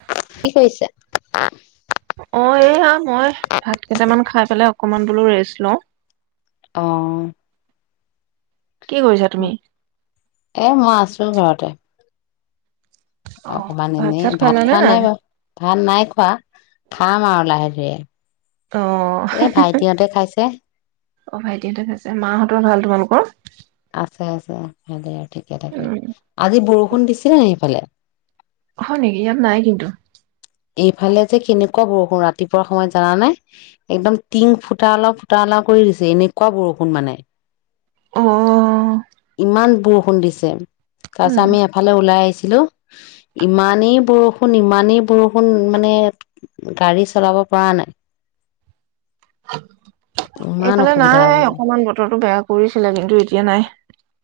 [unintelligible] কি কৰিছে? অ', এইয়া মই ভাত কেইটামান খাই পেলাই অকমান বোলো ৰেষ্ট লওঁ। অ কি কৰিছা তুমি? এ মই আছো ঘৰতে। অ অকমান এনেই চাত ভাত খালা নে খোৱা নাই বাৰু ভাত নাই খোৱা খাম আৰু লাহে-ধীৰে। অ এ ভাইটিহঁতে খাইছে। অ', ভাইটিহতে খাইছে, মাহঁতৰ ভাল তোমালোকৰ? আছে আছে ভালেই আৰু। ঠিকে থাকে উম আজি বৰ ষুণ দিছিলে নাই সেইফালে? হয় নেকি? ইয়াত নাই কিন্তু। এইফালে যে কেনেকুৱা বৰষুণ ৰাতিপুৱাৰ সময়ত জানা নে? একদম টিং ফুটা ওলাও, ফুটা ওলাও কৰি দিছে এনেকুৱা বৰষুণ মানে। অ ইমানবোৰ। বৰষুণ দিছে। উম তাৰপিছত আমি এফালে ওলাই আহিছি লো ইমানেই বৰষুণ ইমানেই বৰ ষুণ মানে গাড়ী চলাব পৰা নাই। ইমান এইফালে অসুবিধা হৈ গৈছে। নাই অকমান বতৰটো বেয়া কৰিছিলে কিন্তু এতিয়া নাই।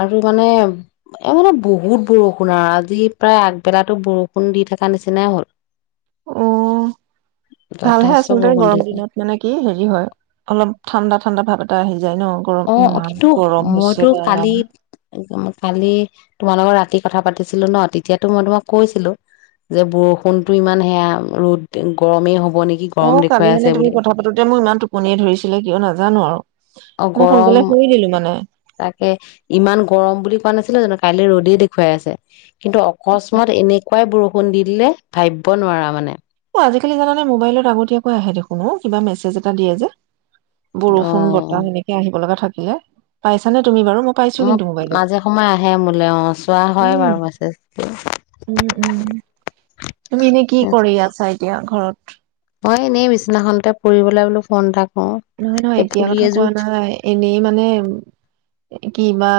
আৰু মানে এ মানে বহুত বৰষুণ ৰা, আজি প্ৰায় আগবেলাতো বৰষুণ দি থকা নিচিনাই হ'ল। অ ভালহে যথেষ্ট আচলতে বৰষুণ গৰম দিছে দিনত মানে কি হেৰি হয় অলপ ঠাণ্ডা ঠাণ্ডা ভাৱ তাহিন। অ', কিন্তুহ মইতো বা কালি একদম মা কালি তোমালোকৰ লগত ৰাতি কথা পাতিছিলোঁ ন। তেতিয়াতো মই তোমাক কৈছিলো, যে বৰষুণতো ইমান সেয়া অ, ৰ'দ গৰমেই হ অ', কালি মানে তুমি কথা পাতোতে মোৰ ইমান টোপনিয়ে ধৰিছিলে। কিয় নাজানো আৰু অ', মই গৰম সোনকালে শুই দিলো মানে তাকে ইমান গৰম বুলি কোৱা নাছিলোঁ জানো কালি ৰ'দেই দেখুৱাই আছে। কিন্তু অকস্মাৎ এনেকুৱাই বৰষ ষুণ দি দিলে, ভাবিব নোৱাৰা মানে। অ', আজিকালি জানানে মোবাইলত আগতীয়াকৈ আহে দেখোন অ, কিবা মেছেজ এটা দিয়ে যে বৰষুণ, অ বতাহ এনেকে আহিব লগা থাক ইয়ে, পাইছা নে তুমি বাৰু মই পাইছোঁ মোক কিন্তু মোবাইলত। মাজে সময়ে আহে মোলে অ চোৱা হয় উম, বাৰু মেছেজটো উম উম তুমি এনে কি কৰি আছ এতিয়া ঘৰত মই এনেই বিচিনাখনতে পুৰিবলৈ বোলো ফোন এাক নহয় নহয়, এতিয়া কথা কোৱা নাই, এনেই মানে কিবা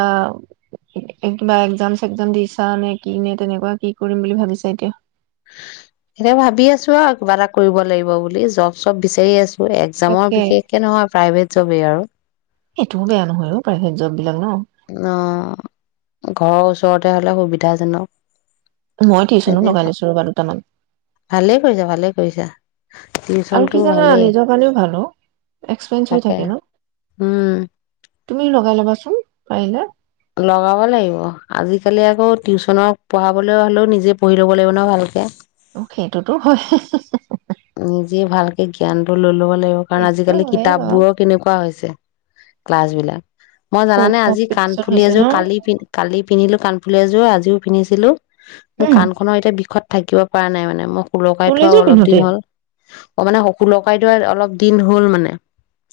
এই কিবা একজাম চেকজাম দিছা নে কি নে তেনেকুৱা কি কৰিম বুলি ভাবিছো এতিয়া? অহ, এতিয়া ভাবি আছোঁ আৰু কিবা এটা কৰিব লাগিব বুলি জব-চব বিচাৰি আছ একজামৰ তাকে বিশেষকে নহয়, প্ৰাইভেট জবেই আৰু। এইটোও বেয়া নহয় অ', প্ৰাইভেট জব বিলাক ন। অ', ঘৰৰ ওচৰতে হ'লে সুবিধাজনক। মই টিউচন‌ও লগাই তেনেকুৱা লৈছোঁ ৰ'বা দুটামান ভালেই কৰিছা ভালেই কৰিছা আৰু টিউচনটো কি জানা। ভালেই নিজৰ কাৰণেও ভাল অ। এক্সপিৰিয়েঞ্চ হৈ তাকে থাকে ন। উম তুমিও লগাই লবা চ ‌উ, পাৰিলে। লগাব লাগিব আজিকালি আকৌ টিউচনক পঢ়াবলৈ হ'লেও নিজে পঢ়ি ল'ব লাগিব ন ভালকে। অ সেইটোত হয়। হে হে হে। নিজে ভালকে জ্ঞানটো ল‌ই ল'ব লা লাগিব। কাৰণ আজিকালি বাৰু কিতাপবোৰ‌ও কেনেকুৱা হৈছে। ক্লাছবিলাক মই খুব জানানে আজি কান কম্পিটিচন ফুলি হৈছে ন এযোৰ কালি পিনি-কালি পিন্ধিলোঁ কাণ বোলে এযোৰ আজিও পিন্ধিছিলোঁ। অহ, মোৰ উম কাণখনৰ এতিয়া বিষত থাকিব পৰা নাই মানে ম সোলোকাই থোৱা ফুলেযোৰ অলপ দিন পিন্ধোতেই হ'ল। অ', মানে সকু-সোলোকাই থোৱা অলপ দিন হ'ল মানে।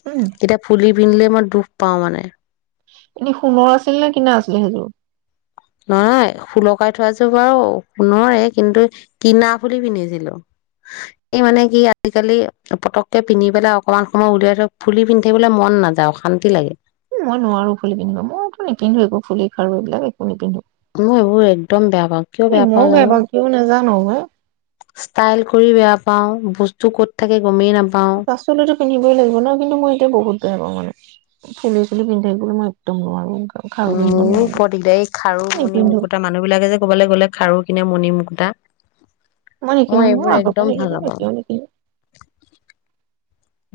উম এতিয়া ফুলি পিন্ধিলে মই দুখ পাওঁ মানে। এনে সোণৰ আছিল নে কিনা আছিলে সেইযোৰ। নহয় সুলকাই থোৱা যো বাৰু সোনৰে কিন্তু কিনা ফুলি পিন্ধিছিলো। এই মানে কি আজিকালি পতককে পিন্ধি পেলাই অকমান সময় উলিয়াই থৈ ফুলি পিন্ধিবলৈ মন নাযায় অশান্তি লাগে। উ মই নোৱাৰো ফুলি পিন্ধিব মইতো নিপিন্ধো একো ফুলি খাৰু এইবিলাক একো নিপিন্ধো। মই এইবোৰ একদম বেয়া পাও কিয় এই বেয়া মইও পাওঁ জানো। কিয় নাজানো মই ষ্টাইল কৰি বেয়া পাও, বস্তু ক'ত থাকে গমেই নাপা পাছফালে ত পিন্ধিবই লাগিব ন কিন্তু মই এতিয়া বহুত বেয়া পওঁ মানে। ফুলি-চুলি পিন্ধু থাকিবলে মই একদম নোৱাৰো। খাৰু পিন্ধিব মোৰো নোৱাৰো ক-দিকদাৰ এই খাৰু মণি নিপিন্ধো মুকুতা মানুহ বিলাকে যে ক'বালে গ'লে খাৰু কিনে মুণি মুুকুত তা। মই নিকিনো নহয় আগপা নিকিনো এতিয়াও নিকিনো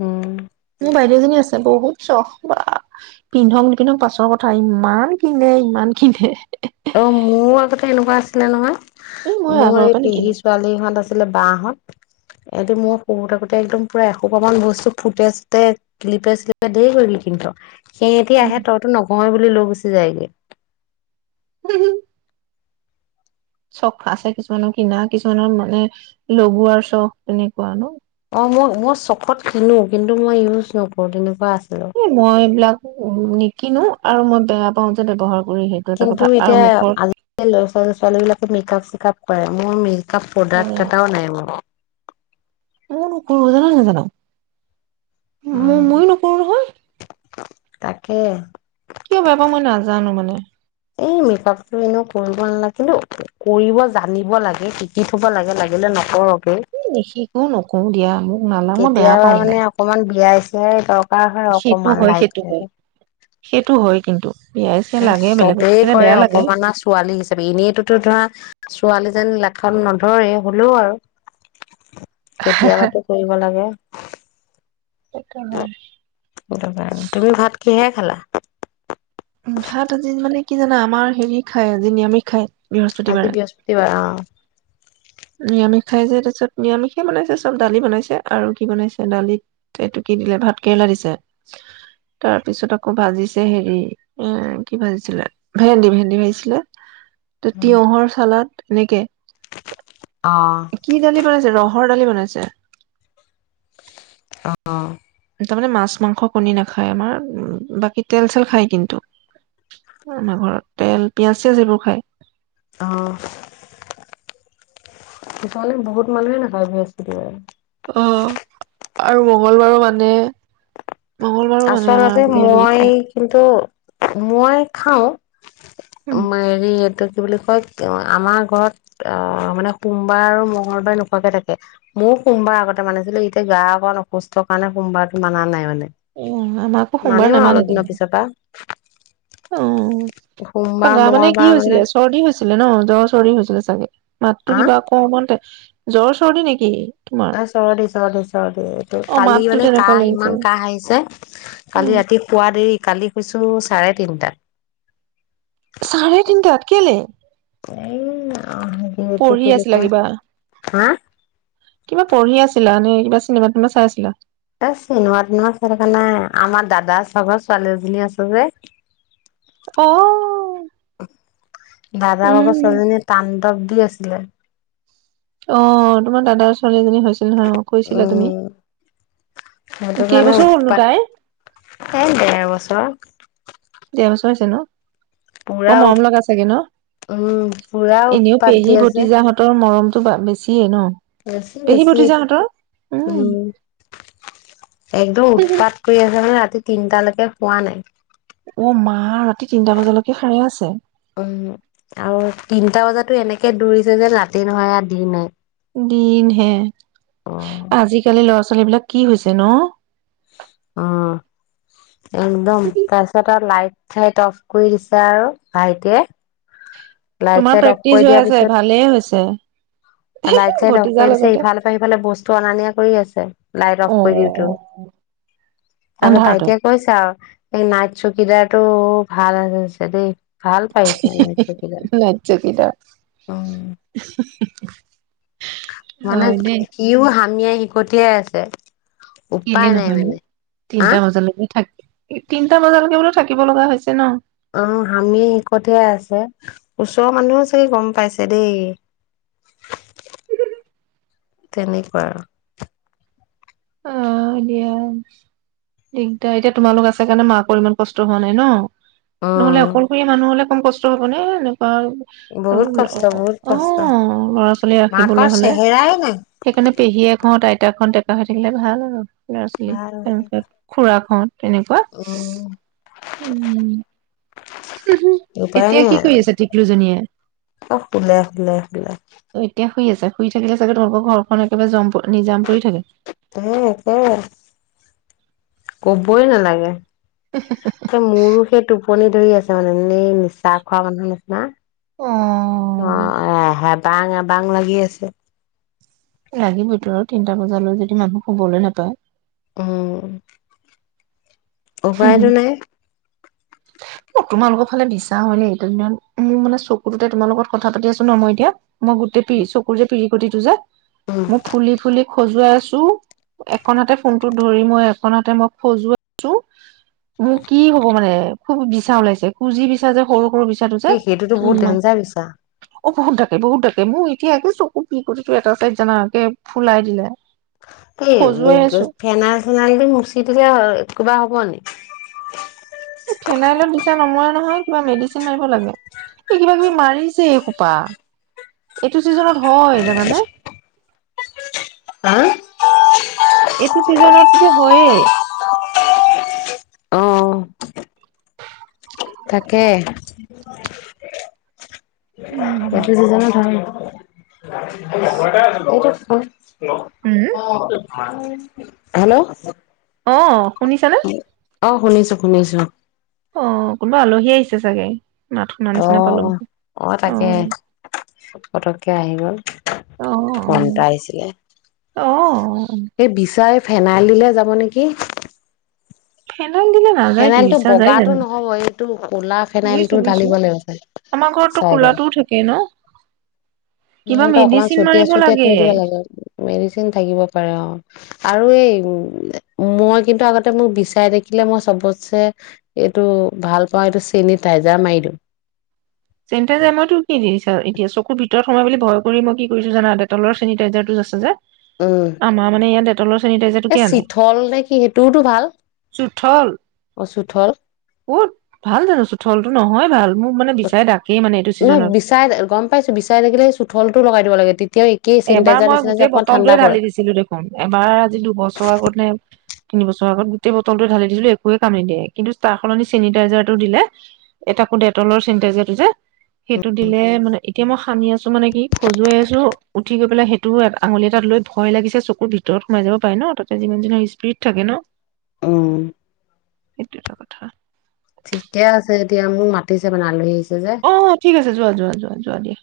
উম মোৰ বাইদেউজনী আছে বহুত চখ বা, পিন্ধক নিপিন্ধক পাছৰ কথা ইমান কিনে ইমান কিনে অ, মোৰ আগতে এনেকুৱা আছিলে এই মই নহয়। মোৰ আগৰ এই পৰা পেহী নিকিনো ছোৱালীহঁত আছিলে বা-হত। এটি মই সৰু থাকোতে একদম পুৰা এসোপামান বস্তু ফুটে-চুটে, কিলিপে-চিলিপে ধেই কিবা-কিবি কিনি থওঁ সেহেতি উম আহে তইতো নঘহঁ বু ললৈ গুচি যায়গে। [unintelligible] চখ আছে কিছুমানৰ কিনা কিছুমানৰ মানে লগোৱাৰ চখ তেনেকুৱা ন। অ, মই-মই চখত কিনো কিন্তু মই ইউজ নকৰো তেনেকুৱা আছ এ, মই এইবিলাক নিকিনো আৰু মই বেয়া যে ব্যৱহাৰ [unintelligible] এটা কিন্তু কথা আৰু এতিয়া মুখত আজি-কালি ল'ৰা ছোৱালী-ছোৱালী বিলাক মেকাপ-চেকাপ পাৰে, মোৰ মিল প্ৰডাক্ট এটাও নাই মোৰ। মও নকৰো জান-নাজান। উম ম-মইয়ো নকৰোঁ নহয়। তাকে। কিয় বেয়া পাও মই নাজানো মানে। এই, মেকআপটো এনেও কৰিব নালাগে কিন্তু কৰিব জানিব লাগে শিকি থব লাগে, লাগিলে নকৰকে। নিশিকোঁ নকৰো দিয়া মোক নালা মই বেয়া কেতিয়াবা পাও মানে অকমান বিয়াই চি [unintelligible] পাৰ হয় সেইটো অকমান হয় সেইটো লাইটে হয় কে সেইটো হয় কিন্তু। বিয়াই চিয়াই লাগে বেলেগত চবেই থাকিলে কৰে বেয়া লাগে। অকমানা ছোৱালী হিচাপে এনেইটোতো ধৰা ছোৱালীজেননী লেখত নধৰে হ'লেও আৰু। কেতিয়াবাতো কৰিব লাগে সেইটো হয়। তুমি ভাত কিহে খালা ভাত আজি মানে কি জানা আমাৰ হেৰি খায় আজি নিয়মি খায় আজি বৃহস্পতিবাৰে বৃহস্পতিবাৰ নিৰামিষ খাই যে তাৰপিছত নিৰামিষে বনাইছে চব দালি বনাইছে আৰু কি বনাইছে দালিত এইটো কি দিলে ভাত কেৰেলা দিছে তাৰ পিছত আকৌ ভাজিছে হেৰি এ কি ভাজিছিলে ভেন্দি ভেন্দি ভাজিছিলে ত অ তিয়হৰ চালাত এনেকে অ', কি দালি বনাইছে ৰহ ৰহৰ দালি বনাইছে অ তাৰমানে মাছ মাংস কণী নাখায় আমাৰ বাকী তেল চেল খায় কিন্তু আমাৰ ঘৰত তেল পিয়াজ চিয়াজ এইেইবোৰ খায় অ সিফালে বহুত মানুহে নাখায় বৃহস্পতিবাৰে আহ আৰু মংগলবাৰো মানে মংগলবাৰো মানে আমাৰ আচলতে নিৰামিষ মই খায়। কিন্তু মই খাও মৰি এটো কি বুলি কয় আমাৰ ঘৰত অ মানে সোমবাৰ আৰু মংলবাৰ নোকোৱাকে থাকে মই সোমবাৰ আগতে মানিছিলো এতিয়া গা অকণ অসুস্থৰ কাৰণে সোমবাৰতটো মানা নাই মানে উহ আমাকো সোমবাৰ নামানে দেখুন অ অ আ গা মানে কি হৈছিলে চৰ্দি হৈছিলে ন জ্বৰৰ চৰ্দি হৈছিলে তাকে মাতো হা কিবা আকমানতে জ্বৰ চৰ্দি নেকি তোমাৰ অ চৰদি চৰ্দি চৰ্দি এইটো অ কালি মাততো মানে তেনেকুৱা কাহ লাগিছে ইমান কাহ আহিছে উম কালি ৰাতি শুৱা দেৰি কালি শুইছো চাৰে তিনটাত চাৰে তিনটাত কেলে এ ই য়া অ এতিয়া কি পঢ়ি বুলি আছিলা কয় কিবা হা কিবা পঢ়ি আছিলা নে কিবা চিনেমা তোনেমা চাই আছিলা এ চিনেমা টিনেমা চায় থকা নাই আমাৰ দাদা চাগৰ ছোৱালী এজনী আছে যে অ দাদা বাপৰ উম ছোৱালীজনীা টান তাপ দি আছিলে অ তোমাৰ দাদাচ ছোৱালীজনী হৈছিল ন কৈছিলা তুমি উম সেইটো কাৰণে কেইবছৰ হ'লনো উৎপাত তাই এই ডেৰ বছৰ ডেৰবছৰ হৈছে ন পুৰা বৰ মৰম লগা চাগে ন উম পুৰা এনেও উৎপাত দি পেহী আছে ভতিজাহঁতৰ মৰম অ বা বেছিয়ে ন বেছি পেহী বেছি ভতিজাহঁতৰ উম একদম উৎপাত কৰি আহে মানে ৰাতি তিনটালৈকে শুৱা নাই। অ মা তিনটা বজালৈকে সাৰে আছে উম আৰু তিনটা বজাতো এনেকে- কে দৌৰিছে যে ৰাাতি নহয় আৰু দিনে দিন হে অ আজিকালি ল'ৰা ছোৱাল- -ৱলী বিলাক কি হৈছে ন- অহ একদম তাৰপাছত আৰু লাইট চাইত অফ কৰি দিছে আৰু ভাইটিয়ে লাইট তোমাৰ চাইট অফ প্ৰেক্টিচ কৰি হৈ দিয়াৰ আছে পিছত, ভালেই হৈছে লাইট চাইট অফ ভতিজা কৰি দিছে। লগতে ইফালৰ পৰা সিফালে বস্তু অনা নিয়া কৰি আছে, লাইট অফ অ কৰি দিওঁতেও, তাৰপিছত আন্ধাৰতে ভাইটিয়ে কৈছে আৰু- নাইট চকিদাৰটো ভাল আছে দেই। ভাল পাইছে নাই- নিৰ্লজ্জ কেইটা হু হু হু মানে হয় দেই। সিও হামিয়াই হিকটিয়াই আছে। কেলে উপায় নাই নহয় নো মানে হা তিনটা বজালৈকে থাকিল। তিনটা বজালৈকে বোলো থাকিব লগা হৈছে ন, আহ হামি হিকটিয়াই আছে ওচৰৰ মানুহো চাগে গম পাইছে দেই তেনেকুৱা আৰু। অ দিয়া দিগদাৰ এতিয়া তোমালোক আছে কাৰণে মাকৰ ইমান কষ্ট হোৱা নাই ন। নহ'লে উম অকলশৰীয়া মানুহ হ'লে কম কষ্ট হব নে নে। হয় বহুত ল কষ্ট বহুত অ কষ্ট ল'ৰা ছোৱালী ৰাখিবলৈ মাকৰ হলে চেহেৰাই নাই সেইকাৰণে পেহীয়েকহঁত আইতাক- এখন ডেকা - -দিলে ভাল আৰু- লৰা ছোৱালী, ভাল তাৰপিছত খুৰাকহত। তেনেকোৱা উম হু হু উপায় এতিয়া নাই কি কৰি আৰু আছে টিকলুজনীয়ে? চব শুলে শুলে শুলে এতিয়া- শুই আছে, শুই থাকিলে চাগে তেওঁলোকৰ ঘৰখন একেবাৰে জম নিজাম পৰি থাকে? এ একেবাৰে, কবই নালাগে। এ মোৰো সেইটো- পনি ধৰি আছে মানে এনেই নিছা খোৱা মানুহৰ নিচিনা। অ অ আহ হাত [unintelligible] বাং আবাং লাগি আছে। লাগিবতো আৰু তিনটা বজালৈ যদি মানুহ শুবলৈ নাপায়, অহ উপাইটো নাই। উ তোমালোকৰ ফালে বিছা হয়নে এইকেইদিনত? মোৰ মানে চকুটোতে তোমাৰ লগত কথা পাতি আছো ন মই এতিয়া মই গোটেই পি চকুৰ যে পিৰি টো যে উম মই ফুলি ফুলি খজুৱাই আছো এখনহাতে ফোনটোত ধৰি মই এখনহাতে মই খজুৱাই আছে মোৰ কি হ'ব মানে? খুব বিছা ওলাইছে খোজিচা যে সৰু সৰু বি এ সেইটোতো বহুত ডেঞ্জাৰ বিছা অ বহুত থাকে বহুতাকে মোৰ এতিয়াাকে চকু বিকটো এটা চাইদ জানকে ফুলাই দিলে এই খজুৱাই আছো ফেনাল চেনাল দি মুচি দিলে কিবা হব [unintelligible] ফেনাইলত বিচা নমৰা নহয় কিবা মেডিচিন মাৰিব লাগে এই কিবা কিবি মাৰিছে খোপা এইটো চিজনত হয় জ মানে হা এইটো চিজনত যে হয়েই অ তাকে উম। এইটো চিজনত [unintelligible] উম, হেল্ল' অ হেল্ল' অ শুনিছানে অ শুনিছো শুনিছো অ কোনোবা আলহী আহিছে চাগে মাত শুনা অ নিচিনা পালো। আহ তাকে অ' পতককে আহি গ'ল, অ' ফ'ন এটা আহিছিলে অ' অ' সেই বিচাৰে ফেনাইলদিলে যাব নেকি! ফেনাইল দিলে নাযায়তো ফেনাইলটো বিছা যায় বগাটো জানো? নহব এইটো কলা বুজিছো ফেনাইলটো বুজিছো। ঢালিব লাগিবছে আমাৰ ঘৰততো চাইডৰ কোলাটোও থাকে ন? কিবা মোৰতো অকমান মেডিচিন চতিয়া মাৰিব চতিয়াাই লাগে। থৈ দিব লাগে মেডিচিন থাকিব পাৰে অ আৰু এই মই কিন্তু আগতে মোক বিচাই দেখিলে মই চবতছে এইটো ভাল পাওঁ এইটো চেনিটাইজাৰ মাৰি দিওঁ চেনিতাইজাৰ মই তোক কি দিছা দিয় চকুৰ ভিতৰত সোমাই বুলি ভয় কৰি মই কি কৰিছো জানা এ তলৰেনিটাইজাৰটোোজ আছে যে উম আমা মানে ই দে তলৰ এই চেনিটাইজাৰটোোকিয় আনে চিঠল নে কি সেইটোওতো ভাল চোঠল অ চুঠল কত ভাল জানো চুঠল নহয় ভাল মোৰ মানে বিচাই ডাকেই মানে এইটো ন ছিজনত। বিচাই গম পাইছো বিচাই থাকিলে সেই চুঠল টো লগাই দিব লাগে তি এবাৰ মই গোটেই বটলটোৱে ঢালি দিছিলো দেখোন এবাৰ আজি দুবছৰ আগতে তিন বছৰৰ আগত গোটেই বটলটো ঢালি দিছিলো একোৱে কাম নিদিয়ে কিন্তু তাৰ সলনি চেনিটাইজাৰটো দিলে এটা তাকো ডেটলৰ চেনিটাইজাৰটো যে সেইটো দিলে মানে এতিয়া মই সানি আছো মানে কি খজুৱাই আছো উঠি গৈ পেলাই সেইটো আঙুলি এটাত লৈ ভয় লাগিছে চকুৰ ভিতৰত সোমাই যাব পাৰে ন তাতে যিমান যিনৰ স্পিড থাকে ন উম সেইটোৱেটো এটা কথা ঠিকেই আছে এতিয়া মোক মাতিছে মানে আলহী আহছে অঁ ঠিক আছে যোৱা যোৱা যোৱা যোৱা দিয়া